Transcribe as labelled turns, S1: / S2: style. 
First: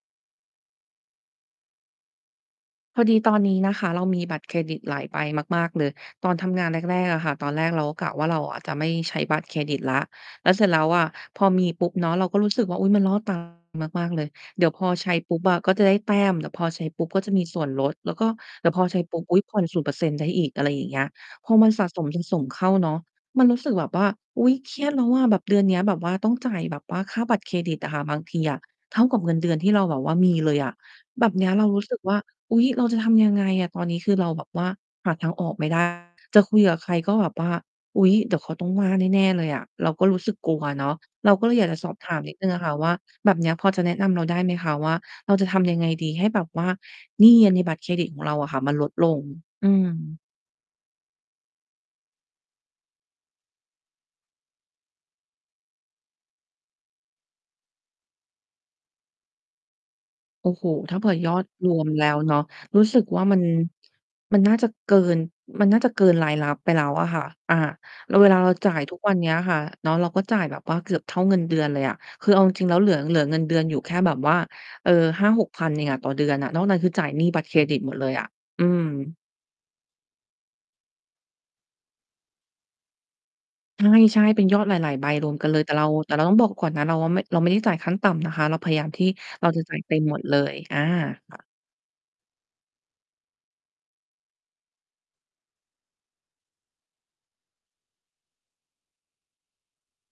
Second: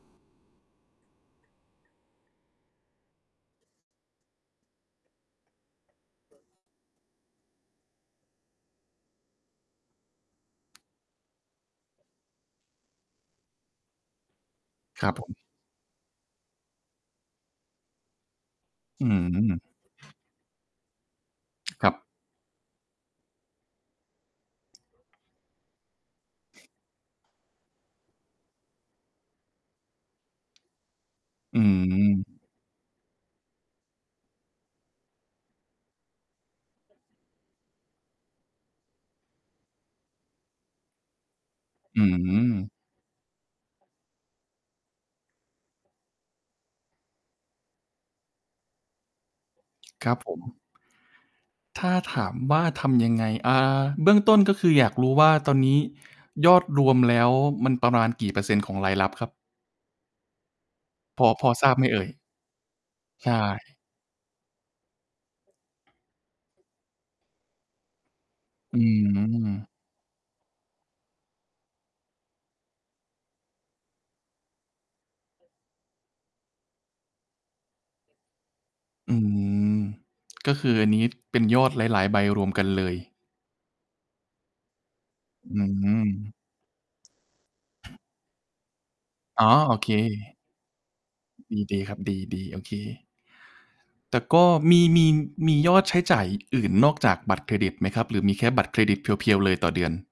S1: พอดีตอนนี้นะคะ เรามีบัตรเครดิตหลายใบมาก ๆ เลย ตอนทำงานแรก ๆ อะค่ะ ตอนแรกเราก็กะว่า เราอะจะไม่ใช้บัตรเครดิตแล้ว แล้วเสร็จแล้วอะ พอมีปุ๊บเนาะ เราก็รู้สึกว่า อุ๊ย มัน ล่อตา มาก ๆ เลย เดี๋ยวพอ
S2: ค
S1: ใ
S2: ร
S1: ช
S2: ั
S1: ้
S2: บผ
S1: ป
S2: ม
S1: ุ๊บอะ ก็จะได้แต้ม เดี๋ยวพอใช้ปุ๊บ ก็จะมีส่วนลด แล้วก็เดี๋ยวพอใช้
S2: อื
S1: ปุ๊บ อุ๊ย ผ่อ
S2: ม
S1: น 0% ได้อีก อะไรอย่างเงี้ย พอมันสะ
S2: ครับ
S1: สม ๆ เข้าเนาะ มันรู้สึกแบบว่า "อุ๊ย เครียดแล้วอะ" แบบเดือนเนี้ย แบบว่าต้องจ่ายแบบว่าค่าบัตรเครดิตอะค่ะ บางทีอะ เท่ากับเงินเดือนที่เราแบบว่ามีเลยอะ แบบเนี้ย
S2: อ
S1: เรารู้สึกว่า
S2: ืม
S1: "อุ๊ย เราจะทำยังไงอะ?" ตอนนี้คือเราแบบว่าหาทางออกไม่ ได้ จะคุยกับใคร ก็แบบว่า "อุ๊ย เดี๋ยวเขาต้องว่าแน่ ๆ เลยอะ" เราก็รู้สึกกลัวเนาะ เราก็เลยอยากจะสอบ
S2: อื
S1: ถามนิดหนึ่งอะค่
S2: ม
S1: ะว่า แบบเนี้ย พอจะแนะนำเราได้ไหมคะว่า เราจะทำยังไงดี ให้แบบว่าหนี้อะในบัตรเครดิตของเราอะค่ะมันลดลง? อื
S2: ครั
S1: ม
S2: บผม ถ้าถามว่าทำยังไง? อ่า เบื้องต้น ก็คืออยากรู้ว่าตอนนี้ยอดรวมแล้ว มันประมาณกี่เปอร์เซ็นต์ของรายรับครับ?
S1: โอ้โฮ ถ้าเผื่อ
S2: พ
S1: ย
S2: อ
S1: อด
S2: พอท
S1: ร
S2: ราบไ
S1: ว
S2: หม
S1: ม
S2: เอ
S1: แล
S2: ่
S1: ้
S2: ย?
S1: วเนาะ รู้สึ กว่า
S2: ใช
S1: มัน
S2: ่
S1: มันน่าจะเกิน มันน่าจะเกินรายรับไปแล้วอะค่ะ อา เวลาเราจ่า
S2: อื
S1: ยทุกวันเนี้ยค่ะ
S2: ม
S1: เนาะ เราก็จ่ายแบบว่าเกือบเท่าเงินเดือนเลยอะ คือเอาจริง ๆ แล้ว เหลือ เหลือเงินเดือนอยู่แค่แบบว่า เออ 5,000-6,000 เองอะ ต่อเดือนอะ นอกนั้นคือจ่ายหนี้บัตรเครดิตหมดเลยอะ อืม
S2: อืม ก็คืออันนี้เป็นยอดหลาย ๆ ใบรวมกันเลย
S1: ใช่ ๆ เป็นยอดหลาย ๆ ใบ รวมกัน
S2: อ
S1: เล
S2: ื
S1: ย แต่เรา แต่เราต
S2: ม
S1: ้องบอกก่อนนะ เราว่าไม่ เราไม่ได้จ่ายขั้นต่ำนะคะ เราพยายามที่
S2: อ๋อ
S1: เราจะ
S2: โอ
S1: จ่าย
S2: เ
S1: เต็มหมดเล
S2: ค
S1: ย อา ค่ะ
S2: อืม ดีครับ ดี ๆ โอเค แต่ก็ มี มี มียอดใช้จ่ายอย่างอื่น นอกจากบัตรเครดิตไหมครับ หรือมีแค่บัตรเครดิตเพียวร์ ๆ เลยต่อเดือน?